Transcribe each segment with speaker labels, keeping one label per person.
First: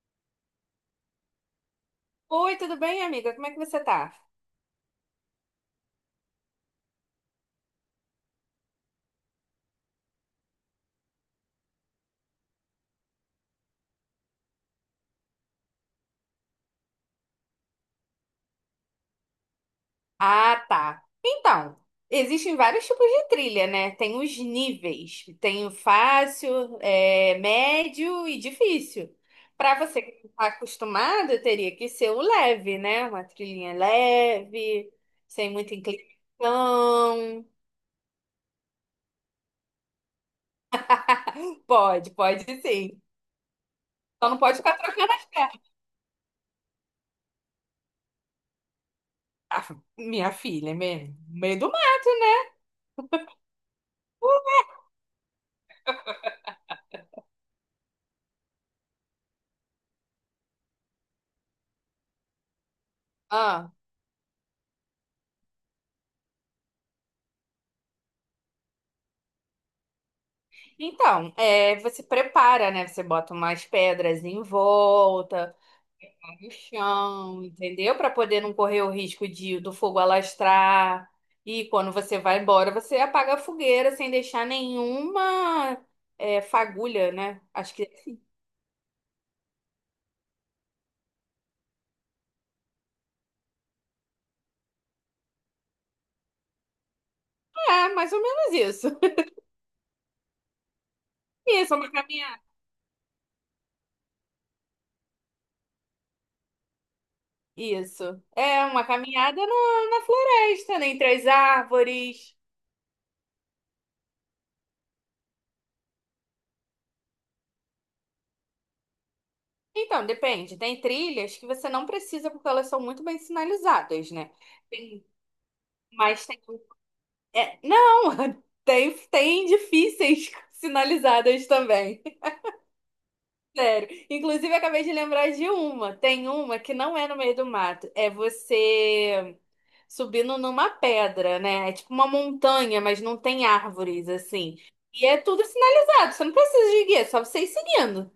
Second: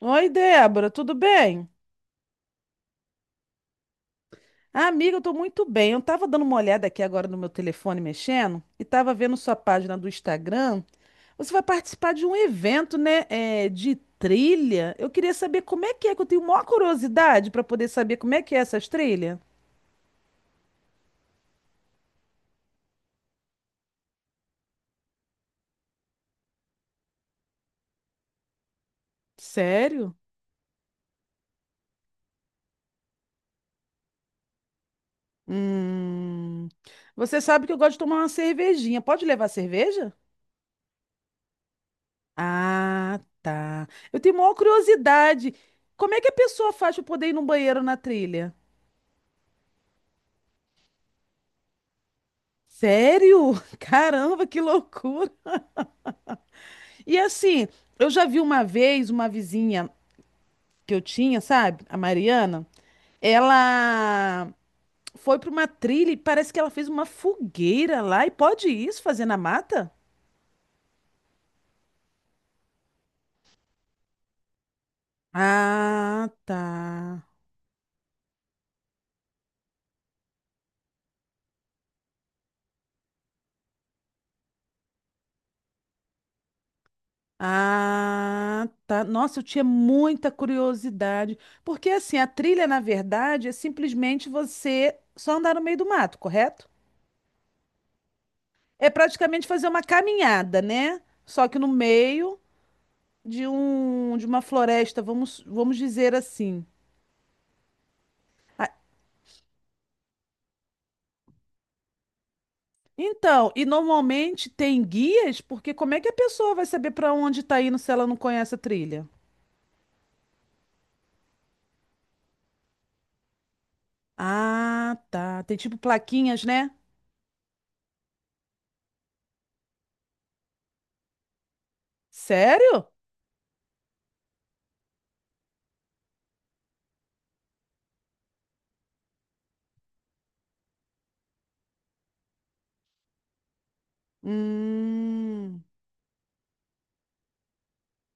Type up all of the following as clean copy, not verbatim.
Speaker 1: Oi, Débora, tudo bem?
Speaker 2: Oi, tudo bem, amiga? Como é que você tá?
Speaker 1: Ah, amiga, eu tô muito bem. Eu tava dando uma olhada aqui agora no meu telefone mexendo e tava vendo sua página do Instagram. Você vai participar de um evento, né, de trilha. Eu queria saber como é, que eu tenho maior curiosidade para poder saber como é que é essas trilhas.
Speaker 2: Ah, tá. Então, existem vários tipos de trilha, né? Tem os níveis. Tem o fácil, médio e difícil. Para você que
Speaker 1: Sério?
Speaker 2: não está acostumado, teria que ser o leve, né? Uma trilhinha leve, sem muita
Speaker 1: Hum. Você
Speaker 2: inclinação.
Speaker 1: sabe que eu gosto de tomar uma cervejinha. Pode levar cerveja?
Speaker 2: Pode, pode sim.
Speaker 1: Ah, tá. Eu
Speaker 2: Só
Speaker 1: tenho
Speaker 2: não
Speaker 1: maior
Speaker 2: pode ficar trocando as
Speaker 1: curiosidade.
Speaker 2: pernas.
Speaker 1: Como é que a pessoa faz para poder ir no banheiro na trilha?
Speaker 2: Ah, minha filha, mesmo. Meio do mato, né?
Speaker 1: Sério? Caramba, que loucura! E assim, eu já vi uma vez uma vizinha que eu tinha, sabe? A Mariana.
Speaker 2: Ah,
Speaker 1: Ela foi para uma trilha e parece que ela fez uma fogueira lá. E pode isso fazer na mata?
Speaker 2: então, você prepara, né? Você bota umas pedras em volta,
Speaker 1: Ah,
Speaker 2: no
Speaker 1: tá.
Speaker 2: chão, entendeu? Para poder não correr o risco de do fogo alastrar. E quando você vai embora, você apaga a fogueira sem deixar nenhuma fagulha, né? Acho que
Speaker 1: Ah, tá. Nossa, eu tinha muita curiosidade. Porque assim, a trilha, na verdade, é simplesmente você só andar no meio do mato, correto?
Speaker 2: é mais ou menos isso.
Speaker 1: É praticamente fazer uma caminhada, né? Só que no
Speaker 2: Isso, é uma
Speaker 1: meio
Speaker 2: caminhada.
Speaker 1: de um de uma floresta, vamos dizer assim.
Speaker 2: Isso. É
Speaker 1: Ah,
Speaker 2: uma caminhada na floresta, né? Entre as árvores.
Speaker 1: então, e normalmente tem guias, porque como é que a pessoa vai saber para onde tá indo se ela não conhece a trilha?
Speaker 2: Então, depende. Tem trilhas que você não precisa porque elas são muito bem sinalizadas, né?
Speaker 1: Ah,
Speaker 2: Tem
Speaker 1: tá. Tem tipo
Speaker 2: Mas tem.
Speaker 1: plaquinhas, né?
Speaker 2: Não, tem difíceis sinalizadas também.
Speaker 1: Sério?
Speaker 2: Sério. Inclusive, eu acabei de lembrar de uma. Tem uma que não é no meio do mato. É você subindo numa pedra, né? É tipo uma montanha, mas não tem árvores, assim. E é tudo
Speaker 1: Hum,
Speaker 2: sinalizado. Você não precisa de guia, é só você ir seguindo.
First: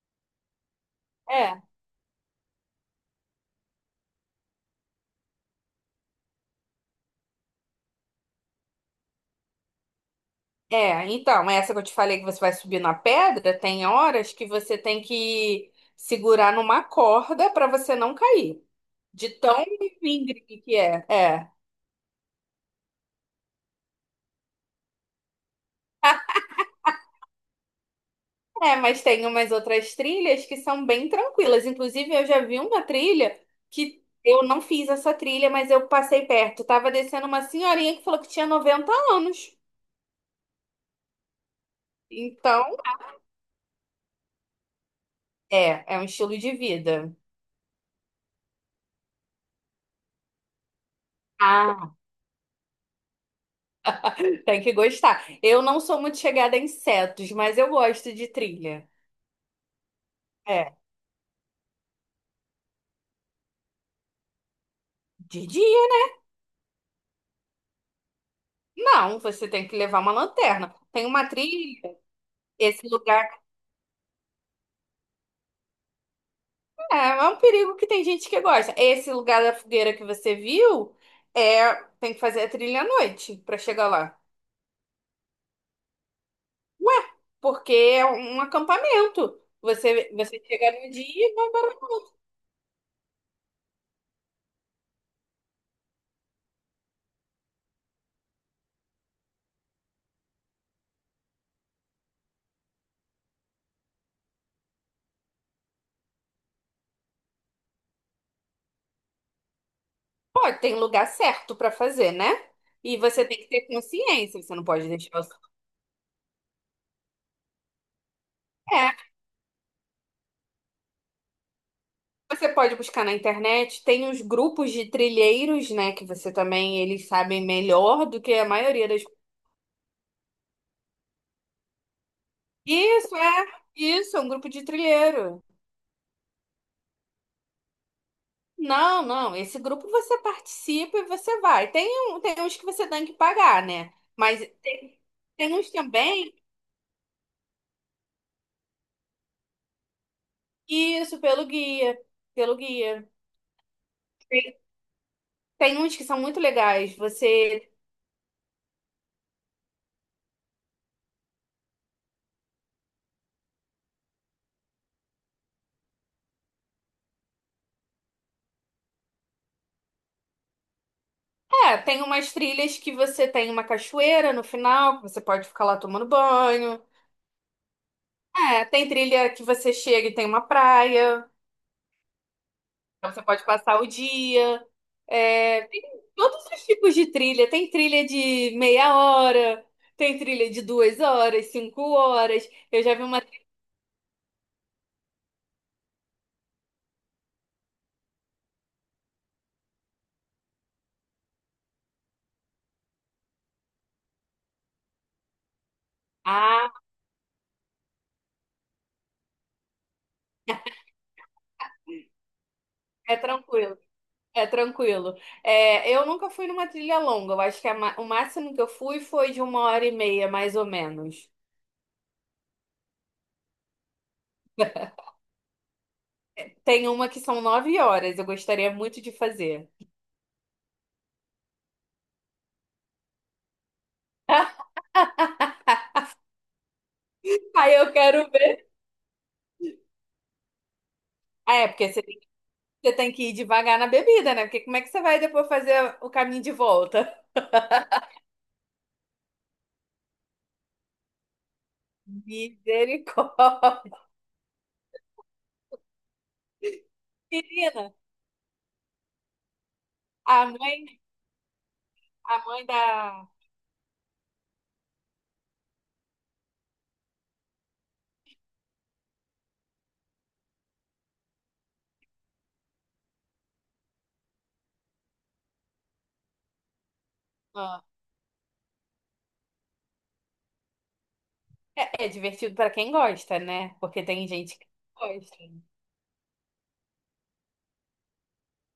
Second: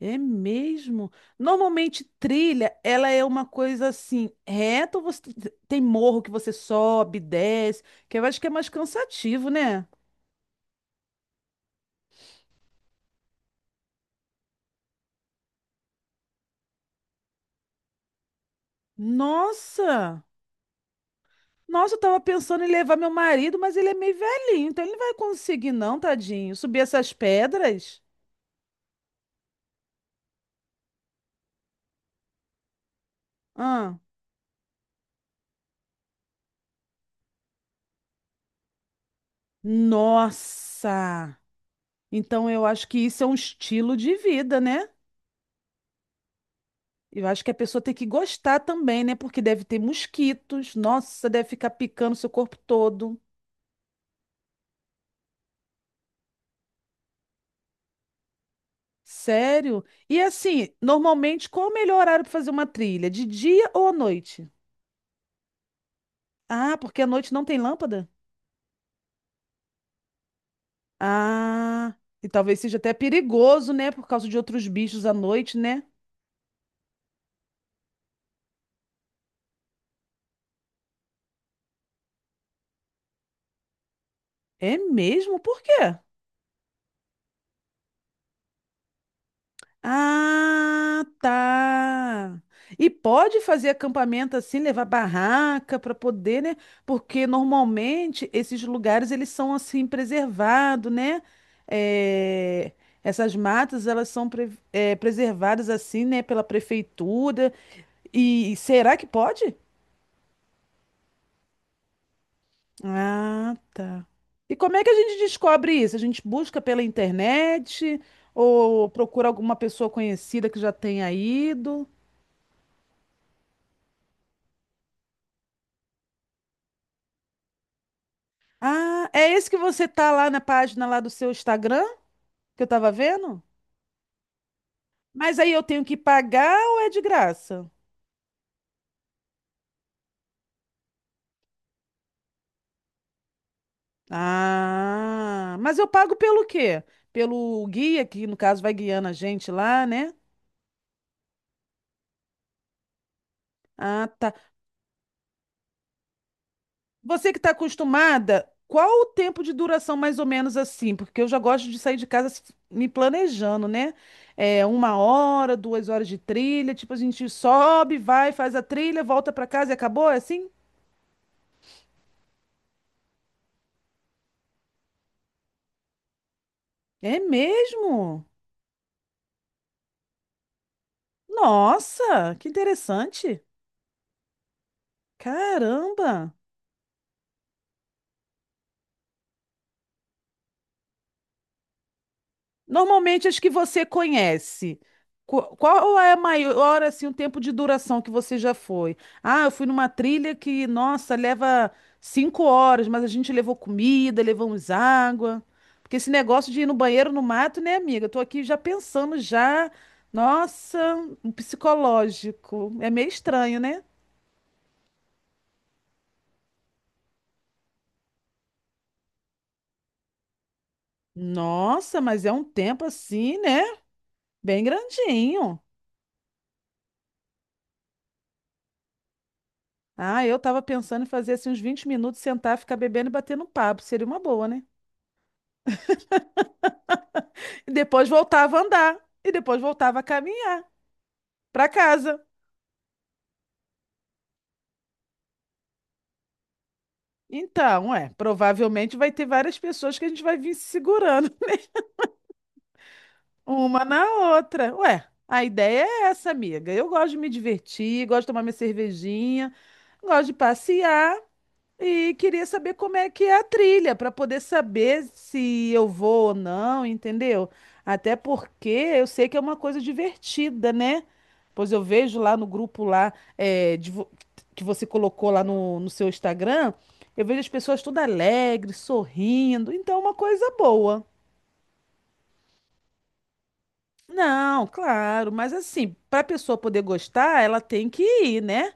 Speaker 1: é mesmo.
Speaker 2: É.
Speaker 1: Normalmente trilha, ela é uma coisa assim, reta ou você tem morro que você sobe, desce, que eu acho que é mais cansativo, né?
Speaker 2: É, então, é essa que eu te falei que você vai subir na pedra, tem horas que você tem que segurar numa corda para você não cair. De tão
Speaker 1: Nossa!
Speaker 2: íngreme que é. É.
Speaker 1: Nossa, eu tava pensando em levar meu marido, mas ele é meio velhinho, então ele não vai conseguir, não, tadinho. Subir essas pedras?
Speaker 2: É, mas tem umas outras trilhas que são bem tranquilas. Inclusive, eu já vi uma trilha
Speaker 1: Ah,
Speaker 2: que eu não fiz essa trilha, mas eu passei perto. Tava descendo uma senhorinha que falou que tinha 90 anos.
Speaker 1: nossa! Então
Speaker 2: Então,
Speaker 1: eu acho que isso é um estilo de vida, né?
Speaker 2: é um estilo de vida.
Speaker 1: Eu acho que a pessoa tem que gostar também, né? Porque deve ter mosquitos. Nossa, deve ficar
Speaker 2: Ah.
Speaker 1: picando seu corpo todo.
Speaker 2: Tem que gostar. Eu não sou muito chegada a insetos, mas eu gosto de trilha.
Speaker 1: Sério? E assim,
Speaker 2: É,
Speaker 1: normalmente, qual o melhor horário para fazer uma trilha? De dia ou à noite?
Speaker 2: de dia.
Speaker 1: Ah, porque à noite não tem lâmpada?
Speaker 2: Não, você tem que levar uma lanterna. Tem uma
Speaker 1: Ah,
Speaker 2: trilha,
Speaker 1: e talvez seja
Speaker 2: esse
Speaker 1: até
Speaker 2: lugar.
Speaker 1: perigoso, né? Por causa de outros bichos à noite, né?
Speaker 2: É um perigo que tem gente que gosta. Esse lugar da fogueira que você viu, é, tem que fazer a trilha à noite para chegar lá.
Speaker 1: É mesmo? Por quê?
Speaker 2: Ué, porque é um acampamento. Você chega no
Speaker 1: Ah,
Speaker 2: dia e vai para...
Speaker 1: tá. E pode fazer acampamento assim, levar barraca para poder, né? Porque normalmente esses lugares eles são assim preservados, né? É, essas matas elas são preservadas assim, né? Pela prefeitura. E será que pode?
Speaker 2: Pô, tem lugar certo para fazer, né? E você tem que
Speaker 1: Ah,
Speaker 2: ter
Speaker 1: tá.
Speaker 2: consciência, você
Speaker 1: E
Speaker 2: não
Speaker 1: como é
Speaker 2: pode
Speaker 1: que a gente
Speaker 2: deixar o seu-
Speaker 1: descobre isso? A gente busca pela internet ou
Speaker 2: É,
Speaker 1: procura alguma pessoa conhecida que já tenha ido?
Speaker 2: você pode buscar na internet, tem os grupos de trilheiros, né, que você também, eles sabem melhor do que a maioria das...
Speaker 1: Ah, é esse que você tá lá na página lá do seu Instagram que eu tava
Speaker 2: Isso,
Speaker 1: vendo?
Speaker 2: é, isso, é um grupo de
Speaker 1: Mas
Speaker 2: trilheiro.
Speaker 1: aí eu tenho que pagar ou é de graça?
Speaker 2: Não, não. Esse grupo você participa e você vai. Tem uns que você tem que pagar, né? Mas tem
Speaker 1: Ah,
Speaker 2: uns
Speaker 1: mas eu pago
Speaker 2: também,
Speaker 1: pelo quê? Pelo guia que no caso vai guiando a gente lá, né?
Speaker 2: que isso, pelo guia. Pelo guia.
Speaker 1: Ah, tá.
Speaker 2: Tem, tem uns que são muito legais.
Speaker 1: Você que está
Speaker 2: Você.
Speaker 1: acostumada, qual o tempo de duração mais ou menos assim? Porque eu já gosto de sair de casa me planejando, né? É 1 hora, 2 horas de trilha, tipo, a gente sobe, vai, faz a trilha, volta para casa e acabou, é assim?
Speaker 2: É, tem umas trilhas que você tem uma cachoeira no final, que você pode ficar lá tomando banho.
Speaker 1: É mesmo?
Speaker 2: É, tem trilha que você chega e tem uma praia.
Speaker 1: Nossa, que
Speaker 2: Então, você
Speaker 1: interessante!
Speaker 2: pode passar o dia. É, tem
Speaker 1: Caramba!
Speaker 2: todos os tipos de trilha. Tem trilha de meia hora, tem trilha de 2 horas, 5 horas. Eu já vi uma.
Speaker 1: Normalmente as que você conhece. Qual é a maior, assim, o tempo de duração que você já foi? Ah, eu fui numa trilha que, nossa, leva 5 horas, mas a gente levou comida, levamos água. Porque esse negócio de ir
Speaker 2: Ah,
Speaker 1: no banheiro no mato, né, amiga? Eu tô aqui já pensando já, nossa, um psicológico. É meio
Speaker 2: é
Speaker 1: estranho,
Speaker 2: tranquilo.
Speaker 1: né?
Speaker 2: É tranquilo. É, eu nunca fui numa trilha longa. Eu acho que o máximo que eu fui foi de uma hora e meia, mais ou menos.
Speaker 1: Nossa, mas é um tempo assim, né? Bem grandinho.
Speaker 2: Tem uma que são 9 horas. Eu gostaria muito de fazer.
Speaker 1: Ah, eu tava pensando em fazer assim uns 20 minutos, sentar, ficar bebendo e batendo um papo. Seria uma boa, né? E
Speaker 2: Aí eu
Speaker 1: depois
Speaker 2: quero
Speaker 1: voltava a
Speaker 2: ver.
Speaker 1: andar. E depois voltava a caminhar
Speaker 2: Ah,
Speaker 1: pra
Speaker 2: é, porque
Speaker 1: casa.
Speaker 2: você tem que ir devagar na bebida, né? Porque como é que você vai depois fazer o caminho de volta?
Speaker 1: Então, é, provavelmente vai ter várias pessoas que a gente vai vir se segurando uma
Speaker 2: Misericórdia.
Speaker 1: na outra. Ué, a ideia é essa, amiga. Eu gosto de me
Speaker 2: Menina,
Speaker 1: divertir, gosto de tomar minha cervejinha, gosto de
Speaker 2: a mãe,
Speaker 1: passear. E
Speaker 2: a
Speaker 1: queria
Speaker 2: mãe
Speaker 1: saber como é que
Speaker 2: da.
Speaker 1: é a trilha, para poder saber se eu vou ou não, entendeu? Até porque eu sei que é uma coisa divertida, né? Pois eu vejo lá no grupo lá que você colocou lá no seu Instagram, eu vejo as
Speaker 2: Ah,
Speaker 1: pessoas todas alegres, sorrindo, então é uma coisa boa.
Speaker 2: É divertido para quem gosta, né? Porque tem gente
Speaker 1: Não,
Speaker 2: que não
Speaker 1: claro,
Speaker 2: gosta.
Speaker 1: mas assim, para a pessoa poder gostar, ela tem que ir, né?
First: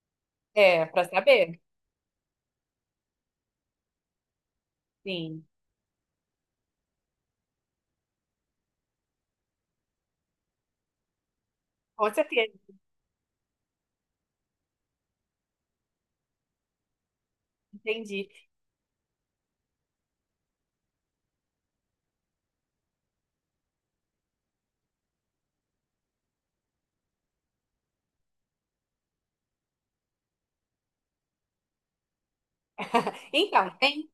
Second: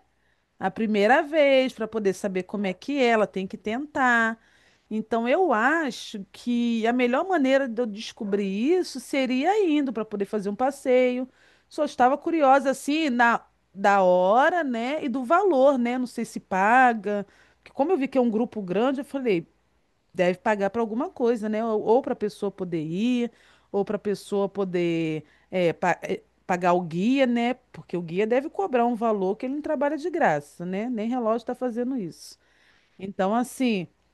Speaker 1: A
Speaker 2: É, para
Speaker 1: primeira
Speaker 2: saber.
Speaker 1: vez para poder saber como é que é, ela tem que tentar. Então
Speaker 2: Sim,
Speaker 1: eu acho que a melhor maneira de eu descobrir isso seria indo para poder fazer um passeio. Só
Speaker 2: com
Speaker 1: estava
Speaker 2: certeza,
Speaker 1: curiosa assim na da hora, né, e do valor, né? Não sei se paga. Porque como eu vi que é
Speaker 2: entendi.
Speaker 1: um grupo grande, eu falei, deve pagar para alguma coisa, né? Ou para a pessoa poder ir, ou para a pessoa poder pagar o guia, né? Porque o guia deve cobrar um valor que ele não trabalha de graça, né? Nem relógio está fazendo isso. Então,
Speaker 2: Então,
Speaker 1: assim,
Speaker 2: tem,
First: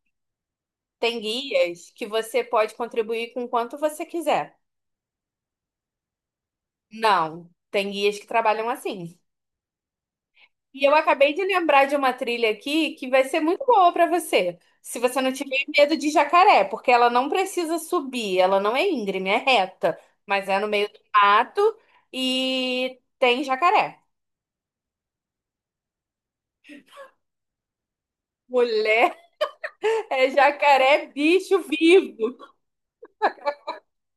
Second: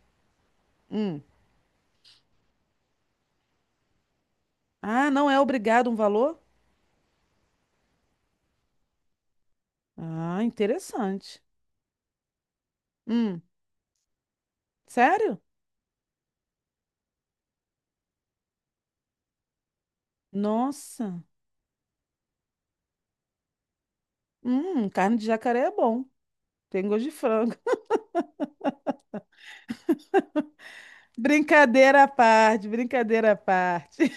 Speaker 2: tem
Speaker 1: hum.
Speaker 2: guias que você pode contribuir com quanto você quiser.
Speaker 1: Ah, não é obrigado um valor?
Speaker 2: Não, tem guias que trabalham assim.
Speaker 1: Ah,
Speaker 2: E eu acabei
Speaker 1: interessante.
Speaker 2: de lembrar de uma trilha aqui que vai ser
Speaker 1: Hum,
Speaker 2: muito boa para você, se você não
Speaker 1: sério?
Speaker 2: tiver medo de jacaré, porque ela não precisa subir, ela não é íngreme, é reta, mas é no meio do
Speaker 1: Nossa.
Speaker 2: mato e tem jacaré.
Speaker 1: Carne de jacaré é bom. Tem gosto de frango.
Speaker 2: Mulher é jacaré bicho
Speaker 1: Brincadeira à
Speaker 2: vivo.
Speaker 1: parte, brincadeira à parte.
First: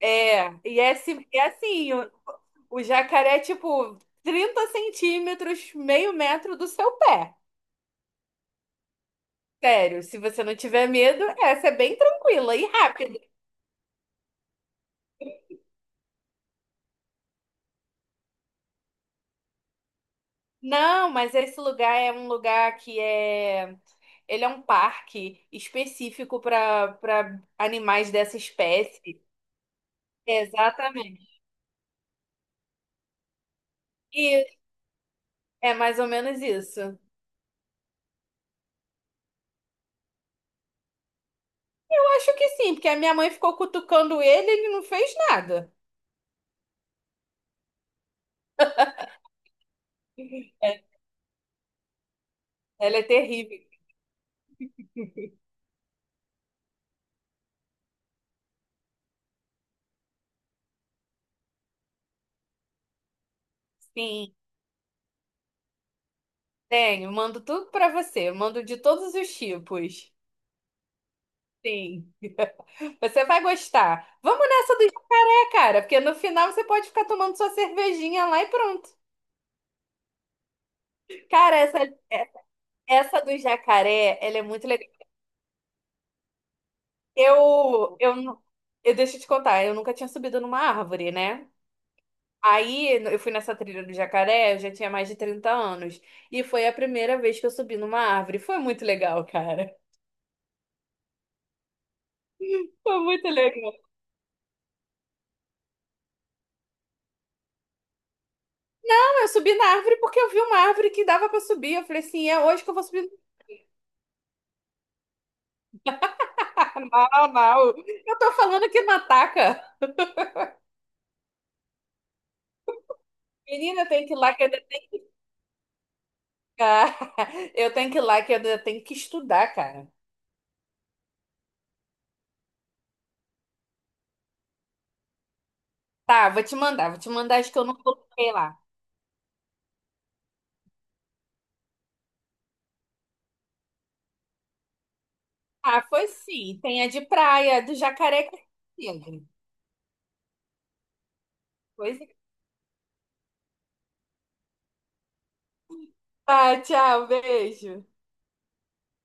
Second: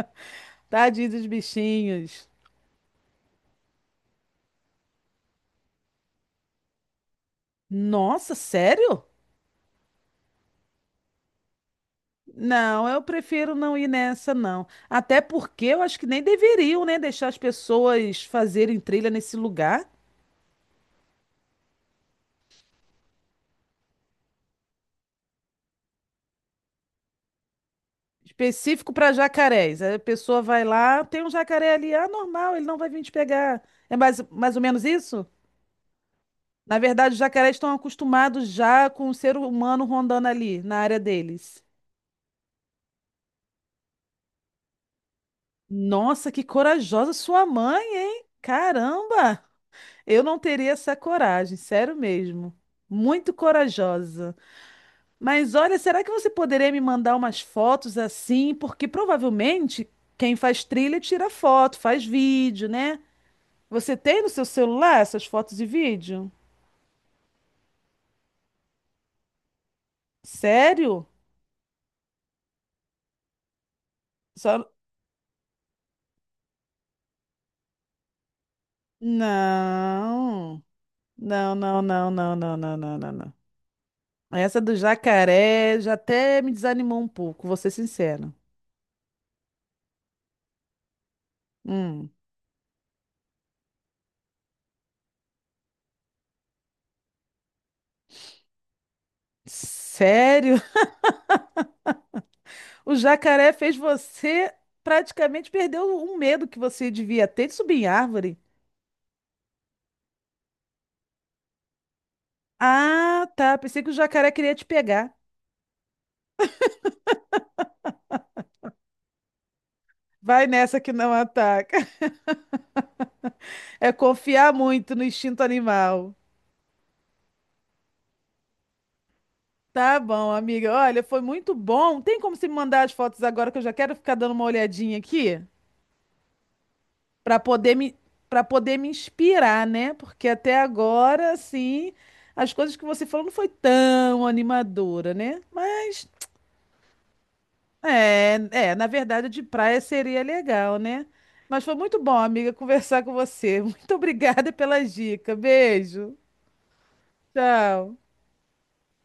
Speaker 2: É, e é,
Speaker 1: Tadinho
Speaker 2: assim,
Speaker 1: dos
Speaker 2: é assim, o,
Speaker 1: bichinhos.
Speaker 2: o jacaré é tipo 30 centímetros, meio metro do seu pé.
Speaker 1: Nossa, sério?
Speaker 2: Sério, se você não tiver medo, essa é bem tranquila e
Speaker 1: Não, eu
Speaker 2: rápida.
Speaker 1: prefiro não ir nessa, não. Até porque eu acho que nem deveriam, né, deixar as pessoas fazerem trilha nesse lugar
Speaker 2: Não, mas esse lugar é um lugar que é. Ele é um parque específico para animais dessa
Speaker 1: específico para
Speaker 2: espécie.
Speaker 1: jacarés. Aí a pessoa vai lá, tem um
Speaker 2: Exatamente.
Speaker 1: jacaré ali, ah, normal, ele não vai vir te pegar. É mais,
Speaker 2: E
Speaker 1: mais ou menos isso?
Speaker 2: é mais ou menos
Speaker 1: Na
Speaker 2: isso. Eu
Speaker 1: verdade, os jacarés estão acostumados já com o ser humano rondando ali, na área deles.
Speaker 2: acho que sim, porque a minha mãe ficou cutucando ele e ele não fez nada.
Speaker 1: Nossa, que corajosa sua mãe, hein? Caramba! Eu não teria
Speaker 2: É,
Speaker 1: essa coragem, sério mesmo.
Speaker 2: ela é
Speaker 1: Muito
Speaker 2: terrível.
Speaker 1: corajosa. Mas olha, será que você poderia me mandar umas fotos assim? Porque provavelmente quem faz trilha tira foto, faz vídeo, né? Você tem no
Speaker 2: Sim,
Speaker 1: seu celular essas fotos e vídeo?
Speaker 2: tenho. Mando tudo para você. Mando de todos os tipos.
Speaker 1: Sério?
Speaker 2: Sim. Você vai gostar. Vamos
Speaker 1: Só...
Speaker 2: nessa do dia, cara, porque no final você pode ficar tomando sua cervejinha lá e pronto.
Speaker 1: Não. Não,
Speaker 2: Cara, essa.
Speaker 1: não, não, não, não, não, não, não,
Speaker 2: Essa
Speaker 1: não.
Speaker 2: do jacaré, ela é
Speaker 1: Essa
Speaker 2: muito
Speaker 1: do
Speaker 2: legal.
Speaker 1: jacaré já até me desanimou um pouco, vou ser
Speaker 2: Eu, eu,
Speaker 1: sincera.
Speaker 2: nu- eu deixo te contar, eu nunca tinha subido numa árvore, né?
Speaker 1: Hum.
Speaker 2: Aí eu fui nessa trilha do jacaré, eu já tinha mais de 30 anos. E foi a primeira vez que eu subi numa árvore. Foi muito legal, cara.
Speaker 1: Sério? O
Speaker 2: Foi muito
Speaker 1: jacaré
Speaker 2: legal.
Speaker 1: fez você praticamente perder o medo que você devia ter de subir em árvore.
Speaker 2: Não, eu subi na árvore porque eu vi uma árvore que dava pra subir. Eu falei assim, é hoje que eu vou subir.
Speaker 1: Ah, tá. Pensei que o jacaré queria te pegar.
Speaker 2: Não, não. Eu tô falando que não ataca.
Speaker 1: Vai nessa que não ataca.
Speaker 2: Menina,
Speaker 1: É
Speaker 2: tem que ir lá que eu...
Speaker 1: confiar muito no instinto animal.
Speaker 2: eu tenho que ir lá que eu tenho que estudar, cara.
Speaker 1: Tá bom, amiga. Olha, foi muito bom. Tem como você me mandar as fotos agora que eu já quero ficar dando uma olhadinha aqui
Speaker 2: Tá, vou te mandar, vou te
Speaker 1: para
Speaker 2: mandar as que eu
Speaker 1: poder
Speaker 2: não
Speaker 1: me
Speaker 2: coloquei
Speaker 1: para
Speaker 2: lá.
Speaker 1: poder me inspirar, né? Porque até agora, assim, as coisas que você falou não foi tão animadora, né?
Speaker 2: Ah,
Speaker 1: Mas
Speaker 2: foi sim. Tem a de praia, do Jacaré
Speaker 1: é, é, na
Speaker 2: Carandiru.
Speaker 1: verdade, de praia seria legal, né? Mas foi
Speaker 2: Pois
Speaker 1: muito
Speaker 2: é.
Speaker 1: bom, amiga, conversar com você. Muito obrigada pelas dicas. Beijo.
Speaker 2: Tá, tchau, beijo.
Speaker 1: Tchau.